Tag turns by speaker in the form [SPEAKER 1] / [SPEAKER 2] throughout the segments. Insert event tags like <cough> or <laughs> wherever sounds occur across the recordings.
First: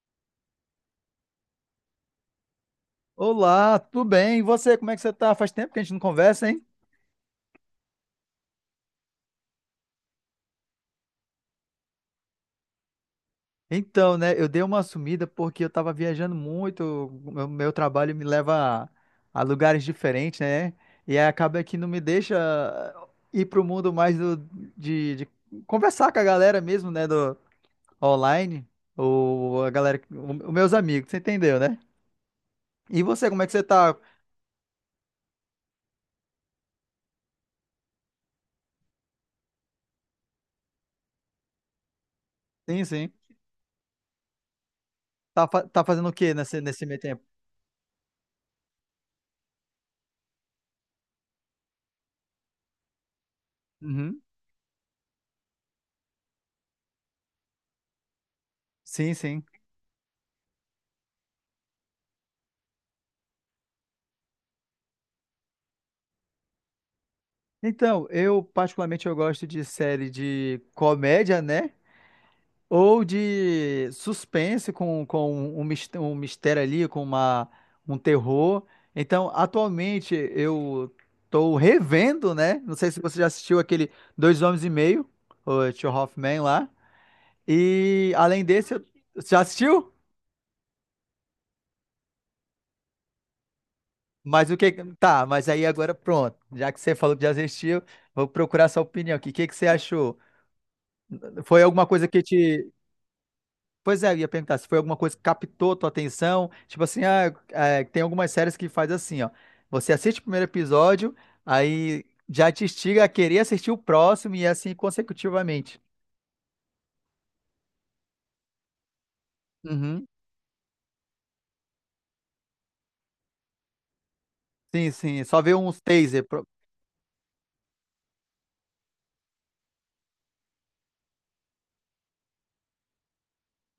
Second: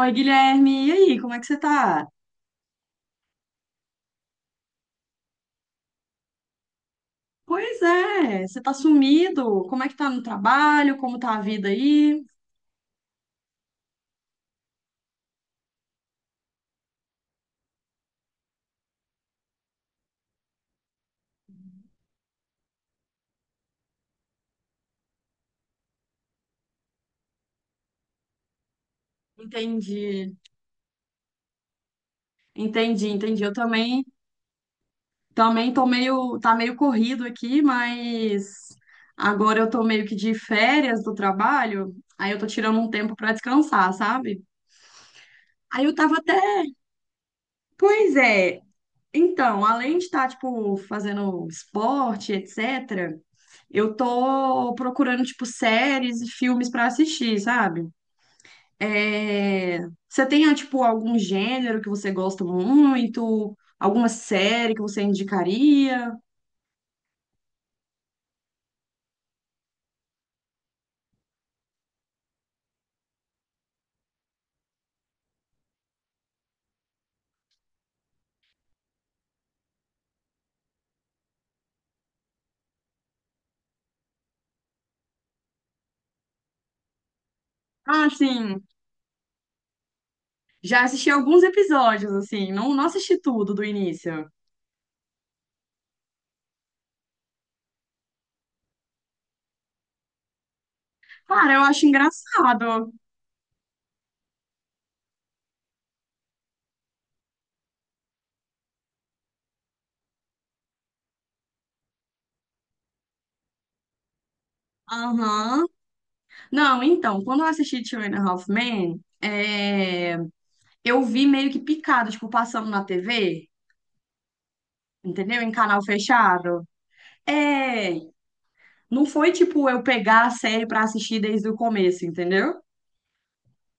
[SPEAKER 1] Oi, Guilherme, e aí, como é que você tá?
[SPEAKER 2] Olá, tudo bem? E você, como é que você tá? Faz tempo que a gente não conversa, hein?
[SPEAKER 1] Pois é, você tá sumido. Como é que tá no trabalho? Como tá a vida aí?
[SPEAKER 2] Então, né, eu dei uma sumida porque eu tava viajando muito, o meu trabalho me leva a lugares diferentes, né? E aí acaba que não me deixa ir pro mundo mais de conversar com a galera mesmo, né, do online, ou a galera,
[SPEAKER 1] Entendi,
[SPEAKER 2] os meus amigos, você entendeu, né? E
[SPEAKER 1] entendi,
[SPEAKER 2] você, como
[SPEAKER 1] entendi.
[SPEAKER 2] é
[SPEAKER 1] Eu
[SPEAKER 2] que você tá?
[SPEAKER 1] também, também tá meio corrido aqui, mas agora eu tô meio que de férias do trabalho, aí eu tô tirando
[SPEAKER 2] Sim,
[SPEAKER 1] um
[SPEAKER 2] sim.
[SPEAKER 1] tempo pra descansar, sabe?
[SPEAKER 2] Tá,
[SPEAKER 1] Aí
[SPEAKER 2] tá
[SPEAKER 1] eu
[SPEAKER 2] fazendo o
[SPEAKER 1] tava até,
[SPEAKER 2] quê nesse meio tempo?
[SPEAKER 1] pois é, então, além de estar, tipo, fazendo esporte, etc., eu
[SPEAKER 2] Uhum.
[SPEAKER 1] tô procurando, tipo, séries e filmes pra assistir, sabe?
[SPEAKER 2] Sim, sim.
[SPEAKER 1] É, Você tem, tipo, algum gênero que você gosta muito? Alguma série que você indicaria?
[SPEAKER 2] Então, eu particularmente eu gosto de série de comédia, né? Ou de suspense com um mistério ali, com um terror. Então, atualmente eu tô revendo, né? Não sei se você já assistiu aquele Dois Homens e Meio, o Two Half Men lá.
[SPEAKER 1] Ah,
[SPEAKER 2] E além
[SPEAKER 1] sim,
[SPEAKER 2] desse, você já assistiu?
[SPEAKER 1] já assisti alguns episódios, assim, não, não assisti tudo do início.
[SPEAKER 2] Mas o que. Tá, mas aí agora pronto. Já que você falou que já assistiu, vou procurar sua opinião aqui. O que que você achou?
[SPEAKER 1] Cara, eu
[SPEAKER 2] Foi
[SPEAKER 1] acho
[SPEAKER 2] alguma coisa que te.
[SPEAKER 1] engraçado.
[SPEAKER 2] Pois é, eu ia perguntar se foi alguma coisa que captou tua atenção. Tipo assim, é, tem algumas séries que faz assim, ó. Você assiste o primeiro episódio, aí já te instiga a querer assistir o próximo e assim
[SPEAKER 1] Aham.
[SPEAKER 2] consecutivamente.
[SPEAKER 1] Não, então, quando eu assisti Two and a Half Men,
[SPEAKER 2] Uhum.
[SPEAKER 1] eu vi meio que picado, tipo, passando na TV,
[SPEAKER 2] Sim, sim.
[SPEAKER 1] entendeu?
[SPEAKER 2] Só
[SPEAKER 1] Em
[SPEAKER 2] vê uns
[SPEAKER 1] canal
[SPEAKER 2] taser.
[SPEAKER 1] fechado. É, não foi tipo eu pegar a série pra assistir desde o começo, entendeu?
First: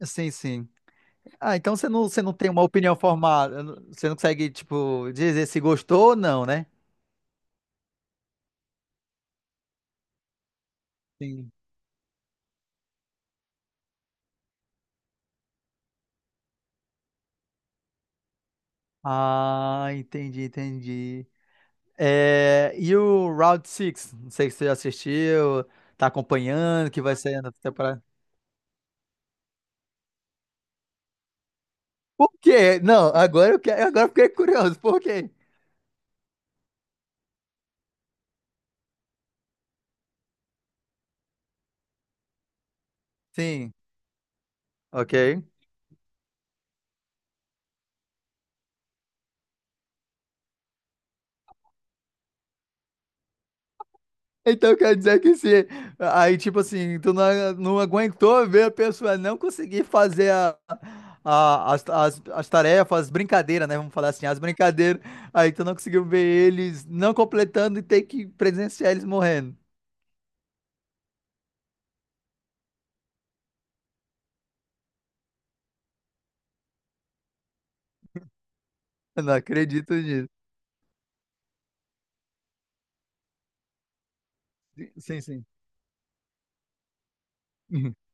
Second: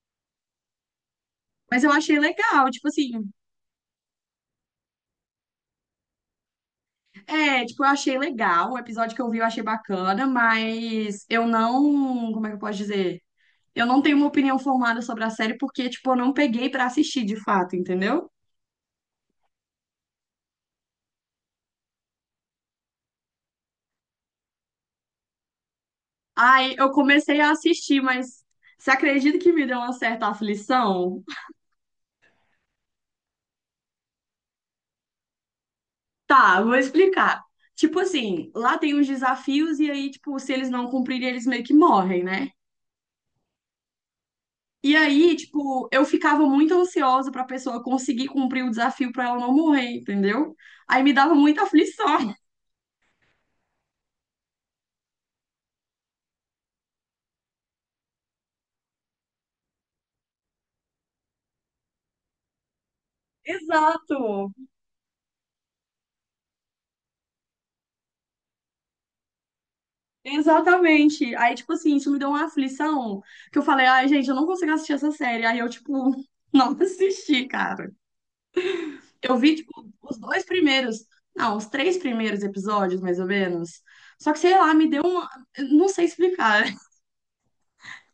[SPEAKER 2] Sim, sim. Ah, então
[SPEAKER 1] Mas
[SPEAKER 2] você
[SPEAKER 1] eu
[SPEAKER 2] não,
[SPEAKER 1] achei
[SPEAKER 2] você não tem uma
[SPEAKER 1] legal, tipo
[SPEAKER 2] opinião
[SPEAKER 1] assim,
[SPEAKER 2] formada. Você não consegue, tipo, dizer se gostou ou não, né?
[SPEAKER 1] é, tipo, eu achei legal, o episódio que eu vi eu achei bacana, mas eu
[SPEAKER 2] Sim.
[SPEAKER 1] não, como é que eu posso dizer? Eu não tenho uma opinião formada sobre a série porque, tipo, eu não peguei pra assistir de fato, entendeu?
[SPEAKER 2] Ah, entendi, entendi. É, e o Round Six. Não sei se você já assistiu, tá
[SPEAKER 1] Aí
[SPEAKER 2] acompanhando,
[SPEAKER 1] eu
[SPEAKER 2] que vai
[SPEAKER 1] comecei
[SPEAKER 2] sair
[SPEAKER 1] a
[SPEAKER 2] na
[SPEAKER 1] assistir,
[SPEAKER 2] temporada.
[SPEAKER 1] mas você acredita que me deu uma certa aflição?
[SPEAKER 2] Por quê? Não, agora eu quero, agora eu fiquei curioso. Por quê?
[SPEAKER 1] Tá, vou explicar. Tipo assim, lá tem uns desafios e aí, tipo, se eles não cumprirem, eles meio que morrem, né?
[SPEAKER 2] Sim,
[SPEAKER 1] E aí,
[SPEAKER 2] ok.
[SPEAKER 1] tipo, eu ficava muito ansiosa pra pessoa conseguir cumprir o desafio pra ela não morrer, entendeu? Aí me dava muita aflição.
[SPEAKER 2] Então quer dizer que se aí tipo assim, tu não aguentou ver a pessoa não conseguir fazer as tarefas, as
[SPEAKER 1] <laughs>
[SPEAKER 2] brincadeiras, né? Vamos falar assim, as
[SPEAKER 1] Exato,
[SPEAKER 2] brincadeiras. Aí tu não conseguiu ver eles não completando e ter que presenciar eles morrendo.
[SPEAKER 1] exatamente. Aí, tipo assim, isso me deu uma aflição que eu falei, ai, gente, eu não consigo assistir essa série. Aí eu, tipo, <laughs> não assisti, cara.
[SPEAKER 2] Eu não
[SPEAKER 1] Eu vi, tipo,
[SPEAKER 2] acredito
[SPEAKER 1] os
[SPEAKER 2] nisso.
[SPEAKER 1] dois primeiros, não, os três primeiros episódios, mais ou menos. Só que, sei lá, me deu
[SPEAKER 2] Sim,
[SPEAKER 1] uma.
[SPEAKER 2] sim.
[SPEAKER 1] Eu não sei explicar. <laughs>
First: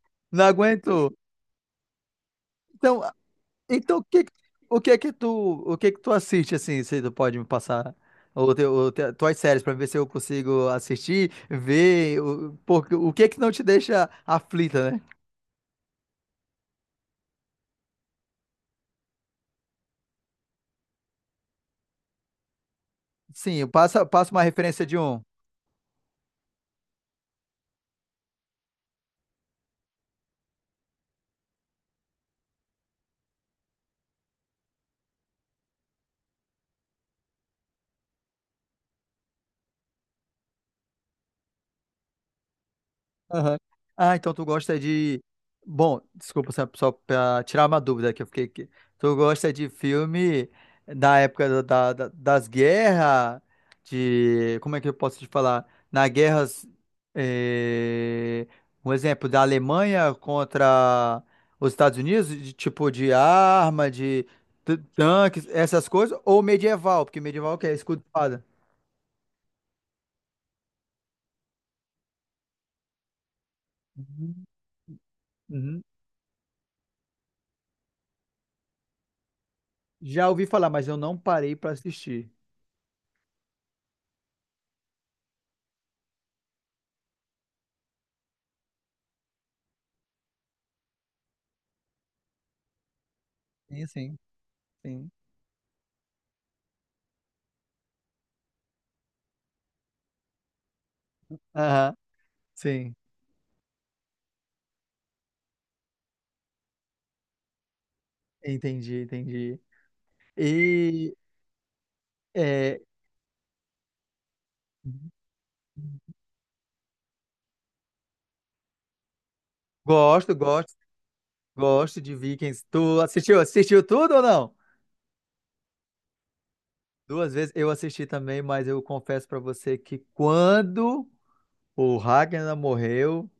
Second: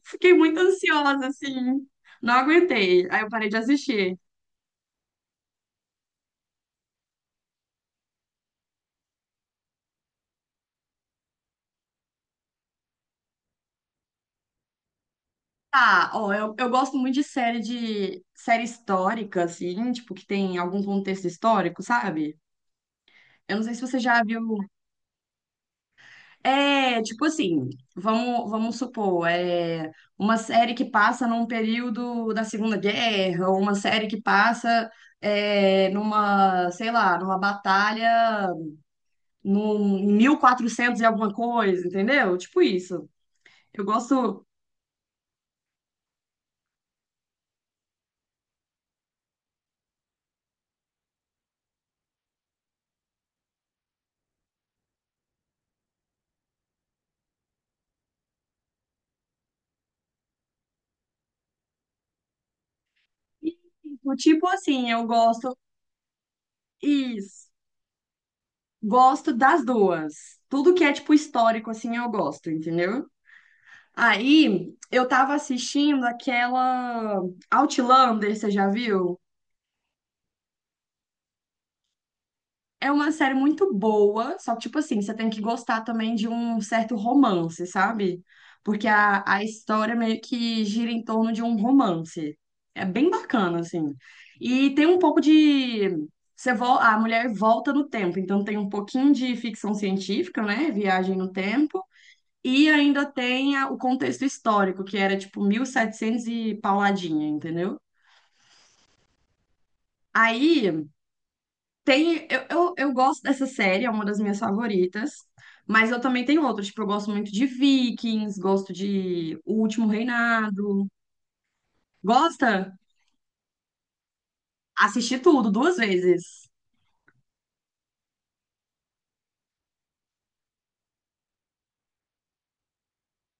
[SPEAKER 1] Fiquei
[SPEAKER 2] Não
[SPEAKER 1] muito
[SPEAKER 2] aguentou.
[SPEAKER 1] ansiosa, assim. Não aguentei.
[SPEAKER 2] Então,
[SPEAKER 1] Aí eu parei de
[SPEAKER 2] então
[SPEAKER 1] assistir.
[SPEAKER 2] o que é que tu, o que é que tu assiste assim, se tu pode me passar ou tuas séries pra ver se eu consigo assistir, ver o, porque o que é que não te deixa aflita, né?
[SPEAKER 1] Ah, ó, eu gosto muito de série histórica, assim, tipo, que tem algum contexto histórico, sabe? Eu não
[SPEAKER 2] Sim,
[SPEAKER 1] sei se você
[SPEAKER 2] passa,
[SPEAKER 1] já
[SPEAKER 2] passa
[SPEAKER 1] viu.
[SPEAKER 2] uma referência de um.
[SPEAKER 1] É, tipo assim, vamos supor, é uma série que passa num período da Segunda Guerra, ou uma série que passa é, numa, sei lá, numa batalha num, em 1400 e alguma coisa, entendeu? Tipo isso.
[SPEAKER 2] Aham.
[SPEAKER 1] Eu
[SPEAKER 2] Ah, então tu
[SPEAKER 1] gosto,
[SPEAKER 2] gosta de. Bom, desculpa, só pra tirar uma dúvida que eu fiquei aqui. Tu gosta de filme da época da, das guerras, de. Como é que eu posso te falar? Na guerras. eh, Um exemplo, da Alemanha contra os Estados Unidos, de tipo de arma, de
[SPEAKER 1] tipo
[SPEAKER 2] t-
[SPEAKER 1] assim, eu
[SPEAKER 2] tanques,
[SPEAKER 1] gosto,
[SPEAKER 2] essas coisas, ou medieval, porque
[SPEAKER 1] isso,
[SPEAKER 2] medieval o que é escudo e espada.
[SPEAKER 1] gosto das duas. Tudo que é, tipo, histórico, assim, eu gosto, entendeu?
[SPEAKER 2] Uhum.
[SPEAKER 1] Aí eu tava
[SPEAKER 2] Uhum.
[SPEAKER 1] assistindo aquela Outlander, você já viu?
[SPEAKER 2] Já ouvi falar, mas eu não parei pra assistir.
[SPEAKER 1] É uma série muito boa, só que, tipo assim, você tem que gostar também de um certo romance, sabe? Porque a história meio que gira em torno de um romance. É bem bacana,
[SPEAKER 2] Sim,
[SPEAKER 1] assim.
[SPEAKER 2] sim.
[SPEAKER 1] E tem um
[SPEAKER 2] Sim.
[SPEAKER 1] pouco de. Você vo... A mulher volta no tempo, então tem um pouquinho de ficção científica, né? Viagem no tempo.
[SPEAKER 2] Aham.
[SPEAKER 1] E
[SPEAKER 2] Sim.
[SPEAKER 1] ainda tem a- o contexto histórico, que era tipo 1700 e pauladinha, entendeu?
[SPEAKER 2] Entendi, entendi.
[SPEAKER 1] Aí
[SPEAKER 2] E,
[SPEAKER 1] tem. Eu, eu,
[SPEAKER 2] é
[SPEAKER 1] eu gosto dessa série, é uma das minhas favoritas. Mas eu também tenho outras, tipo, eu gosto muito de Vikings, gosto de O Último
[SPEAKER 2] gosto, gosto,
[SPEAKER 1] Reinado.
[SPEAKER 2] gosto de Vikings.
[SPEAKER 1] Gosta?
[SPEAKER 2] Tu assistiu? Assistiu tudo ou não?
[SPEAKER 1] Assisti tudo duas vezes.
[SPEAKER 2] Duas vezes eu assisti também, mas eu confesso pra você que quando o Ragnar morreu,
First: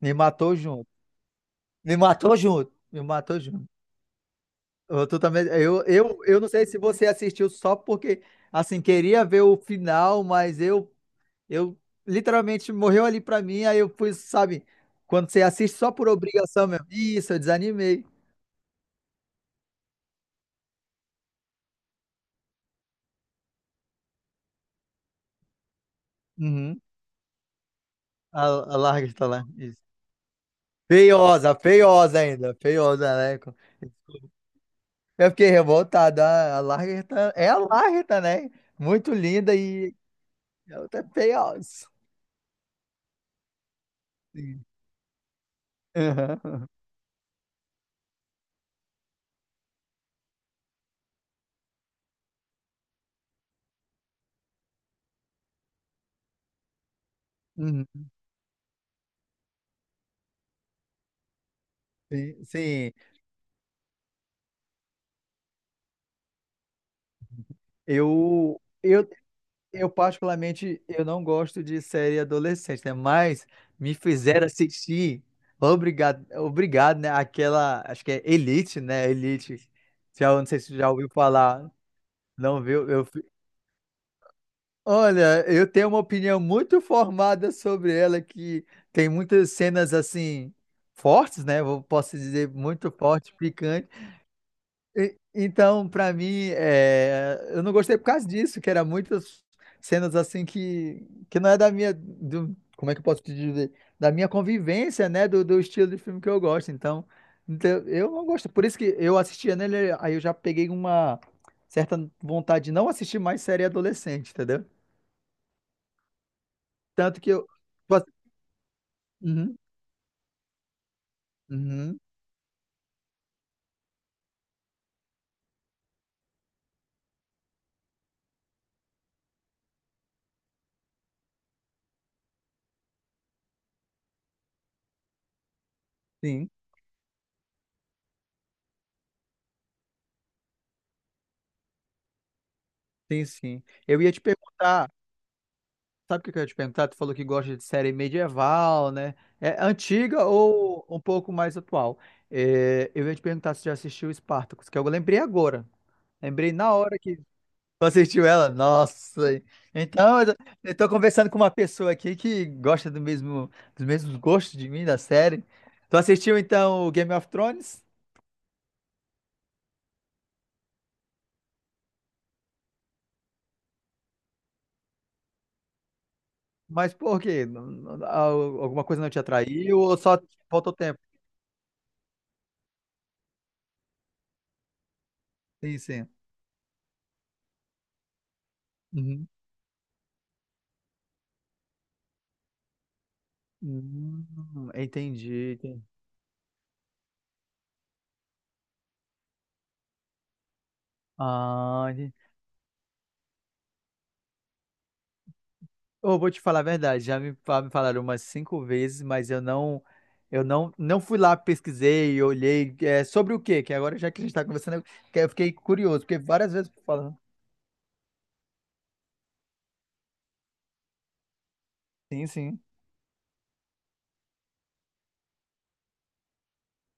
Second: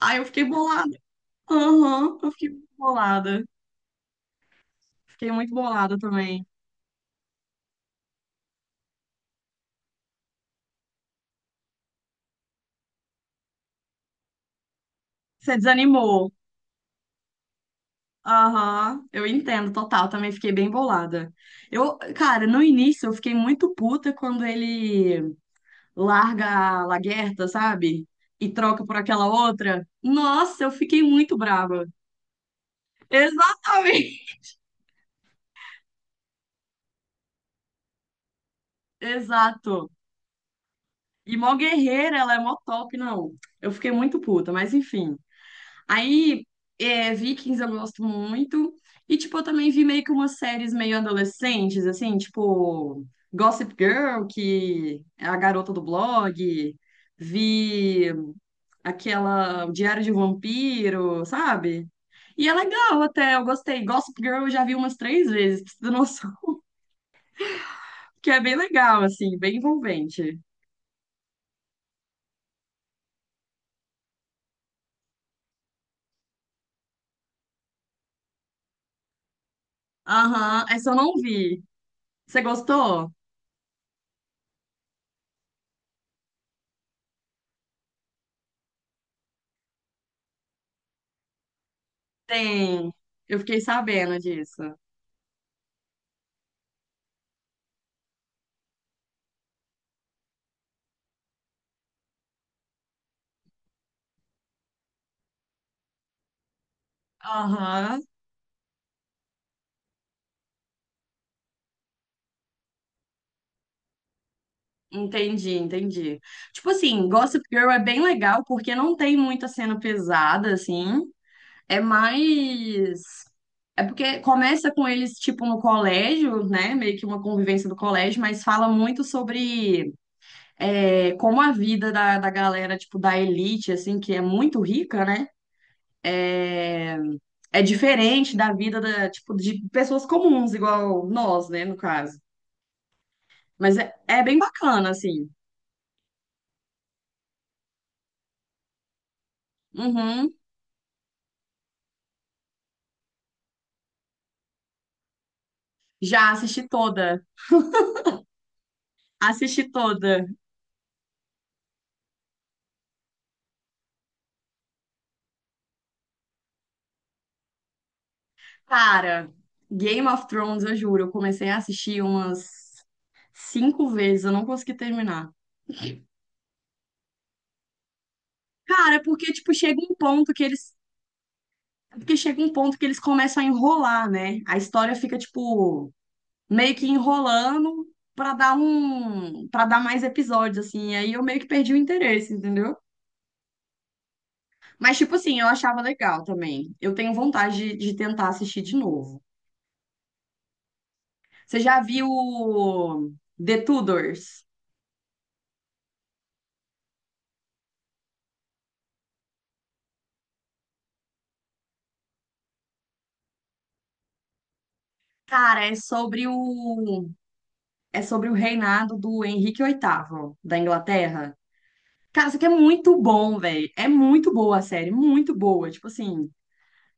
[SPEAKER 2] me
[SPEAKER 1] eu fiquei
[SPEAKER 2] matou junto.
[SPEAKER 1] bolada.
[SPEAKER 2] Me
[SPEAKER 1] Aham, eu
[SPEAKER 2] matou
[SPEAKER 1] fiquei muito
[SPEAKER 2] junto. Me matou
[SPEAKER 1] bolada.
[SPEAKER 2] junto. Eu, tu
[SPEAKER 1] Fiquei
[SPEAKER 2] também,
[SPEAKER 1] muito
[SPEAKER 2] eu,
[SPEAKER 1] bolada
[SPEAKER 2] eu, eu
[SPEAKER 1] também.
[SPEAKER 2] não sei se você assistiu só porque, assim, queria ver o final, mas eu literalmente morreu ali pra mim, aí eu fui, sabe, quando você
[SPEAKER 1] Você
[SPEAKER 2] assiste só por
[SPEAKER 1] desanimou.
[SPEAKER 2] obrigação mesmo. Isso, eu desanimei.
[SPEAKER 1] Aham, eu entendo, total. Também fiquei bem bolada. Eu, cara, no início eu fiquei muito puta quando ele larga
[SPEAKER 2] Uhum.
[SPEAKER 1] a Laguerta, sabe?
[SPEAKER 2] A,
[SPEAKER 1] E
[SPEAKER 2] a
[SPEAKER 1] troca por
[SPEAKER 2] Larga
[SPEAKER 1] aquela
[SPEAKER 2] está lá. Isso.
[SPEAKER 1] outra. Nossa, eu fiquei muito
[SPEAKER 2] Feiosa,
[SPEAKER 1] brava.
[SPEAKER 2] feiosa ainda, feiosa, né?
[SPEAKER 1] Exatamente.
[SPEAKER 2] Eu fiquei revoltado. A Lagertha é a Lagertha, né?
[SPEAKER 1] <laughs>
[SPEAKER 2] Muito linda
[SPEAKER 1] Exato.
[SPEAKER 2] e ela tá
[SPEAKER 1] E mó
[SPEAKER 2] feiosa.
[SPEAKER 1] guerreira, ela é mó top, não. Eu fiquei muito puta,
[SPEAKER 2] Sim.
[SPEAKER 1] mas enfim.
[SPEAKER 2] <laughs> Aham,
[SPEAKER 1] Aí,
[SPEAKER 2] aham.
[SPEAKER 1] é, Vikings eu gosto muito. E, tipo, eu também vi meio que umas séries meio adolescentes, assim, tipo Gossip Girl, que é a garota do blog.
[SPEAKER 2] Uhum.
[SPEAKER 1] Vi aquela o Diário de um Vampiro, sabe?
[SPEAKER 2] Sim,
[SPEAKER 1] E é
[SPEAKER 2] sim.
[SPEAKER 1] legal até, eu gostei. Gossip Girl eu já vi umas três vezes, pra você ter noção. <laughs> Que é bem
[SPEAKER 2] Eu,
[SPEAKER 1] legal,
[SPEAKER 2] eu
[SPEAKER 1] assim, bem
[SPEAKER 2] Eu,
[SPEAKER 1] envolvente.
[SPEAKER 2] particularmente, eu não gosto de série adolescente, né? Mas me fizeram assistir, obrigado, né? Aquela, acho que é Elite, né? Elite. Já, não sei
[SPEAKER 1] Aham,
[SPEAKER 2] se você já
[SPEAKER 1] essa eu
[SPEAKER 2] ouviu
[SPEAKER 1] não vi.
[SPEAKER 2] falar,
[SPEAKER 1] Você
[SPEAKER 2] não viu? Eu,
[SPEAKER 1] gostou?
[SPEAKER 2] fi- olha, eu tenho uma opinião muito formada sobre ela, que tem muitas cenas, assim, fortes, né? Eu posso dizer, muito
[SPEAKER 1] Tem.
[SPEAKER 2] fortes,
[SPEAKER 1] Eu fiquei sabendo disso.
[SPEAKER 2] então, pra mim, é, eu não gostei por causa disso, que era muitas cenas assim que não é da minha, do, como é que eu posso te dizer, da minha convivência, né, do estilo de filme que eu gosto. Então,
[SPEAKER 1] Aham.
[SPEAKER 2] eu não gosto. Por isso que eu assistia nele, aí eu já peguei uma certa vontade de não assistir mais série adolescente, entendeu?
[SPEAKER 1] Entendi, entendi. Tipo assim,
[SPEAKER 2] Tanto que
[SPEAKER 1] Gossip
[SPEAKER 2] eu.
[SPEAKER 1] Girl é bem legal porque não tem muita
[SPEAKER 2] Uhum,
[SPEAKER 1] cena pesada, assim. É
[SPEAKER 2] uhum,
[SPEAKER 1] mais. É porque começa com eles, tipo, no colégio, né? Meio que uma convivência do colégio, mas fala muito sobre é, como a vida da galera, tipo, da elite, assim, que é muito rica, né?
[SPEAKER 2] sim,
[SPEAKER 1] É, é diferente da vida da, tipo, de pessoas comuns, igual nós, né, no caso.
[SPEAKER 2] sim, sim.
[SPEAKER 1] Mas é,
[SPEAKER 2] Eu ia te
[SPEAKER 1] é bem bacana,
[SPEAKER 2] perguntar.
[SPEAKER 1] assim.
[SPEAKER 2] Sabe o que que eu ia te perguntar? Tu falou que gosta de série medieval, né? É antiga
[SPEAKER 1] Uhum.
[SPEAKER 2] ou um pouco mais atual? É, eu ia te perguntar se já assistiu Spartacus, que eu lembrei agora.
[SPEAKER 1] Já
[SPEAKER 2] Lembrei
[SPEAKER 1] assisti
[SPEAKER 2] na hora que
[SPEAKER 1] toda.
[SPEAKER 2] tu assistiu ela. Nossa!
[SPEAKER 1] Assisti
[SPEAKER 2] Então,
[SPEAKER 1] toda.
[SPEAKER 2] eu tô conversando com uma pessoa aqui que gosta do mesmo, dos mesmos gostos de mim, da série. Tu assistiu, então, o Game of Thrones?
[SPEAKER 1] Cara, Game of Thrones, eu juro, eu comecei a assistir umas cinco vezes, eu não consegui terminar.
[SPEAKER 2] Mas por quê? Alguma
[SPEAKER 1] Cara, é
[SPEAKER 2] coisa não te
[SPEAKER 1] porque, tipo,
[SPEAKER 2] atraiu
[SPEAKER 1] chega um
[SPEAKER 2] ou só
[SPEAKER 1] ponto que eles.
[SPEAKER 2] faltou tempo?
[SPEAKER 1] É porque chega um ponto que eles começam a enrolar, né? A história fica,
[SPEAKER 2] Sim,
[SPEAKER 1] tipo,
[SPEAKER 2] sim.
[SPEAKER 1] meio que enrolando pra dar
[SPEAKER 2] Uhum.
[SPEAKER 1] um. Pra dar mais episódios, assim. E aí eu meio que perdi o interesse, entendeu?
[SPEAKER 2] Hum,
[SPEAKER 1] Mas, tipo
[SPEAKER 2] entendi,
[SPEAKER 1] assim, eu achava
[SPEAKER 2] entendi.
[SPEAKER 1] legal também. Eu tenho vontade de tentar assistir de novo. Você já
[SPEAKER 2] Ah,
[SPEAKER 1] viu The Tudors?
[SPEAKER 2] eu vou te falar a verdade, já me falaram umas cinco vezes, mas eu não fui lá, pesquisei, olhei, sobre o quê? Que agora já que a gente está conversando, que eu fiquei
[SPEAKER 1] Cara,
[SPEAKER 2] curioso, porque várias vezes falando.
[SPEAKER 1] é sobre o reinado do Henrique VIII da Inglaterra.
[SPEAKER 2] Sim,
[SPEAKER 1] Cara, isso aqui é
[SPEAKER 2] sim.
[SPEAKER 1] muito bom, velho. É muito boa a série, muito boa. Tipo assim,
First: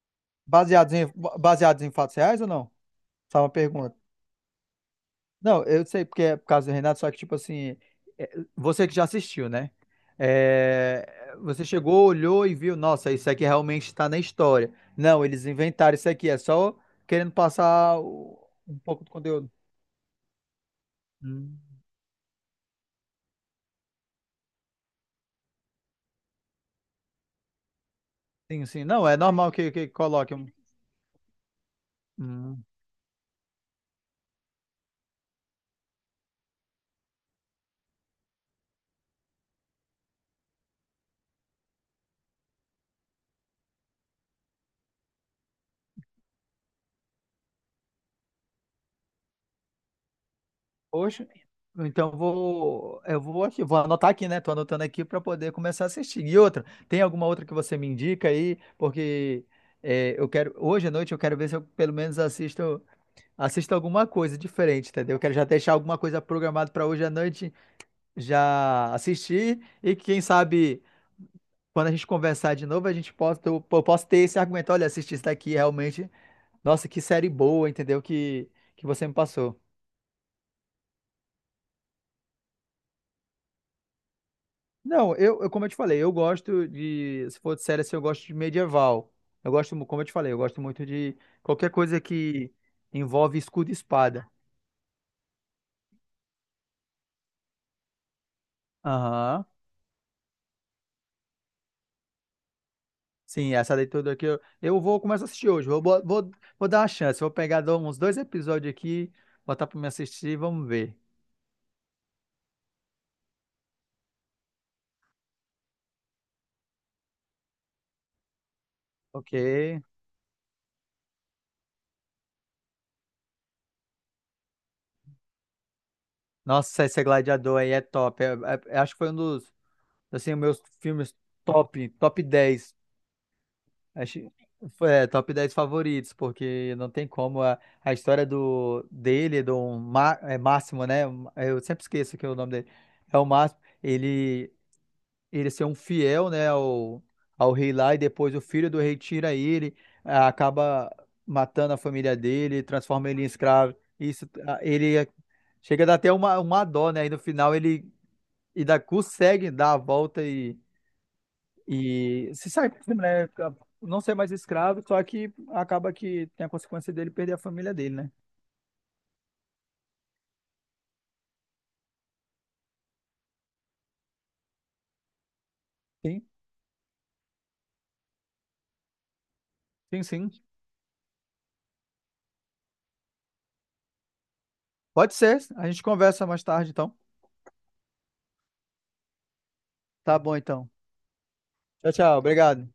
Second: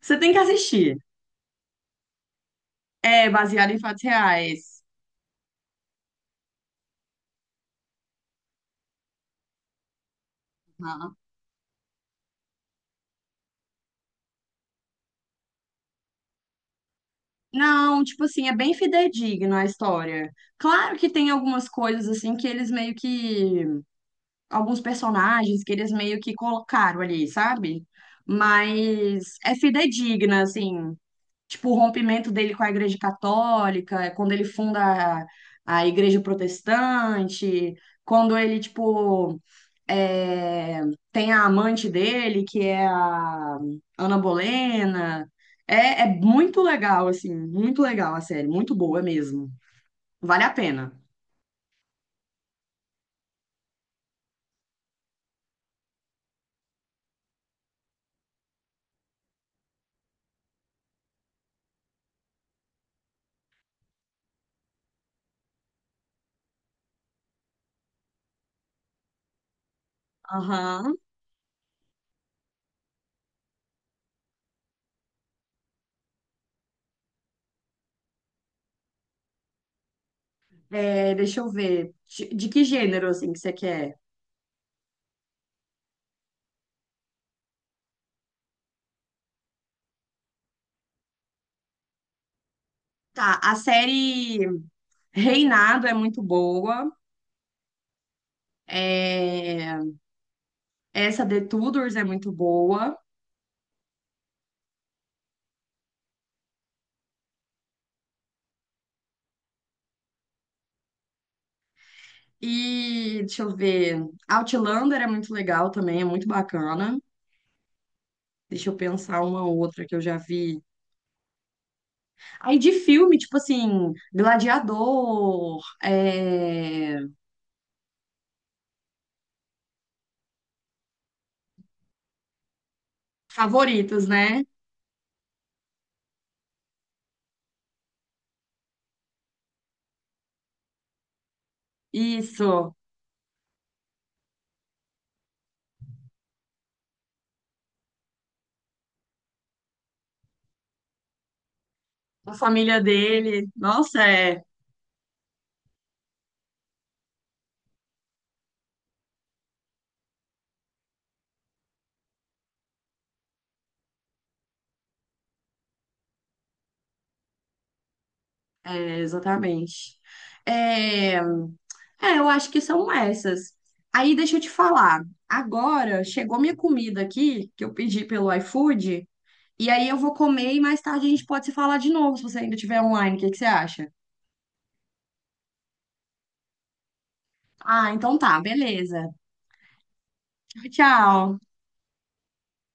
[SPEAKER 1] você tem que
[SPEAKER 2] Baseados
[SPEAKER 1] assistir.
[SPEAKER 2] em, baseados em fatos reais ou não?
[SPEAKER 1] É
[SPEAKER 2] Só uma
[SPEAKER 1] baseado em
[SPEAKER 2] pergunta.
[SPEAKER 1] fatos reais.
[SPEAKER 2] Não, eu sei porque é por causa do Renato, só que, tipo assim, é, você que já assistiu, né?
[SPEAKER 1] Aham.
[SPEAKER 2] É, você chegou, olhou e viu, nossa, isso aqui realmente está na história. Não, eles inventaram isso aqui, é só querendo passar
[SPEAKER 1] Não, tipo assim, é bem
[SPEAKER 2] um pouco do conteúdo.
[SPEAKER 1] fidedigno a história. Claro que tem
[SPEAKER 2] Hum,
[SPEAKER 1] algumas coisas assim que eles meio que alguns personagens que eles meio que colocaram ali, sabe?
[SPEAKER 2] sim, sim. Não, é
[SPEAKER 1] Mas
[SPEAKER 2] normal
[SPEAKER 1] é
[SPEAKER 2] que coloque
[SPEAKER 1] fidedigna,
[SPEAKER 2] um.
[SPEAKER 1] assim. Tipo, o rompimento dele com
[SPEAKER 2] Hum,
[SPEAKER 1] a Igreja Católica, é quando ele funda a, a Igreja Protestante, quando ele, tipo, é, tem a amante dele, que é a Ana Bolena. É, é muito legal, assim, muito legal a série, muito boa mesmo. Vale a pena.
[SPEAKER 2] poxa, então vou. Eu vou aqui, vou anotar aqui, né? Tô anotando aqui para poder começar a assistir. E outra, tem alguma outra que você me indica aí? Porque. Eu quero, hoje à noite eu quero ver se eu pelo menos assisto assista alguma coisa diferente, entendeu? Eu quero já deixar alguma coisa programada para hoje à noite já assistir e quem sabe
[SPEAKER 1] Aham.
[SPEAKER 2] quando a gente conversar de novo a gente possa eu posso ter esse argumento, olha, assisti isso daqui realmente, nossa, que série boa, entendeu? Que você me passou.
[SPEAKER 1] É, deixa eu ver. De que gênero, assim, que você quer?
[SPEAKER 2] Não, eu como eu te falei, eu gosto de, se for de série assim, eu gosto de medieval. Eu gosto, como eu te falei, eu gosto muito de qualquer coisa que envolve
[SPEAKER 1] Tá, a
[SPEAKER 2] escudo e espada.
[SPEAKER 1] série Reinado é muito boa.
[SPEAKER 2] Aham.
[SPEAKER 1] É, essa The Tudors é muito boa.
[SPEAKER 2] Sim, essa daí tudo aqui eu vou começar a assistir hoje. Vou dar uma chance. Vou pegar dou uns dois episódios aqui, botar pra me assistir e vamos ver.
[SPEAKER 1] E deixa eu ver. Outlander é muito legal também, é muito bacana. Deixa eu pensar
[SPEAKER 2] Ok.
[SPEAKER 1] uma outra que eu já vi. Aí de filme, tipo assim, Gladiador,
[SPEAKER 2] Nossa,
[SPEAKER 1] é...
[SPEAKER 2] esse Gladiador aí é top. Acho que foi um dos, assim, meus filmes top dez.
[SPEAKER 1] Favoritos,
[SPEAKER 2] Acho,
[SPEAKER 1] né?
[SPEAKER 2] foi, top 10 favoritos, porque não tem como. A história do Máximo, né? Eu sempre esqueço que é o nome dele.
[SPEAKER 1] Isso.
[SPEAKER 2] É o Máximo. Ele. Ele ser um fiel, né, ao rei lá, e depois o filho do rei tira ele, acaba matando a família
[SPEAKER 1] A
[SPEAKER 2] dele,
[SPEAKER 1] família
[SPEAKER 2] transforma ele em
[SPEAKER 1] dele.
[SPEAKER 2] escravo.
[SPEAKER 1] Nossa,
[SPEAKER 2] Isso,
[SPEAKER 1] é,
[SPEAKER 2] chega a dar até uma dó, né? E no final ele consegue dar a volta e se sai, por cima, né? Não ser mais escravo, só que acaba que tem a consequência dele perder a família dele, né?
[SPEAKER 1] é exatamente. É... é, eu acho que são essas. Aí deixa eu te falar. Agora
[SPEAKER 2] Sim,
[SPEAKER 1] chegou minha comida aqui, que eu pedi pelo iFood. E aí eu
[SPEAKER 2] sim,
[SPEAKER 1] vou
[SPEAKER 2] sim.
[SPEAKER 1] comer e mais tarde a gente pode se falar de novo, se você ainda estiver online. O que que você acha?
[SPEAKER 2] Pode ser. A gente conversa mais tarde, então.
[SPEAKER 1] Ah, então tá, beleza.
[SPEAKER 2] Tá bom, então.
[SPEAKER 1] Tchau.
[SPEAKER 2] Tchau, tchau. Obrigado.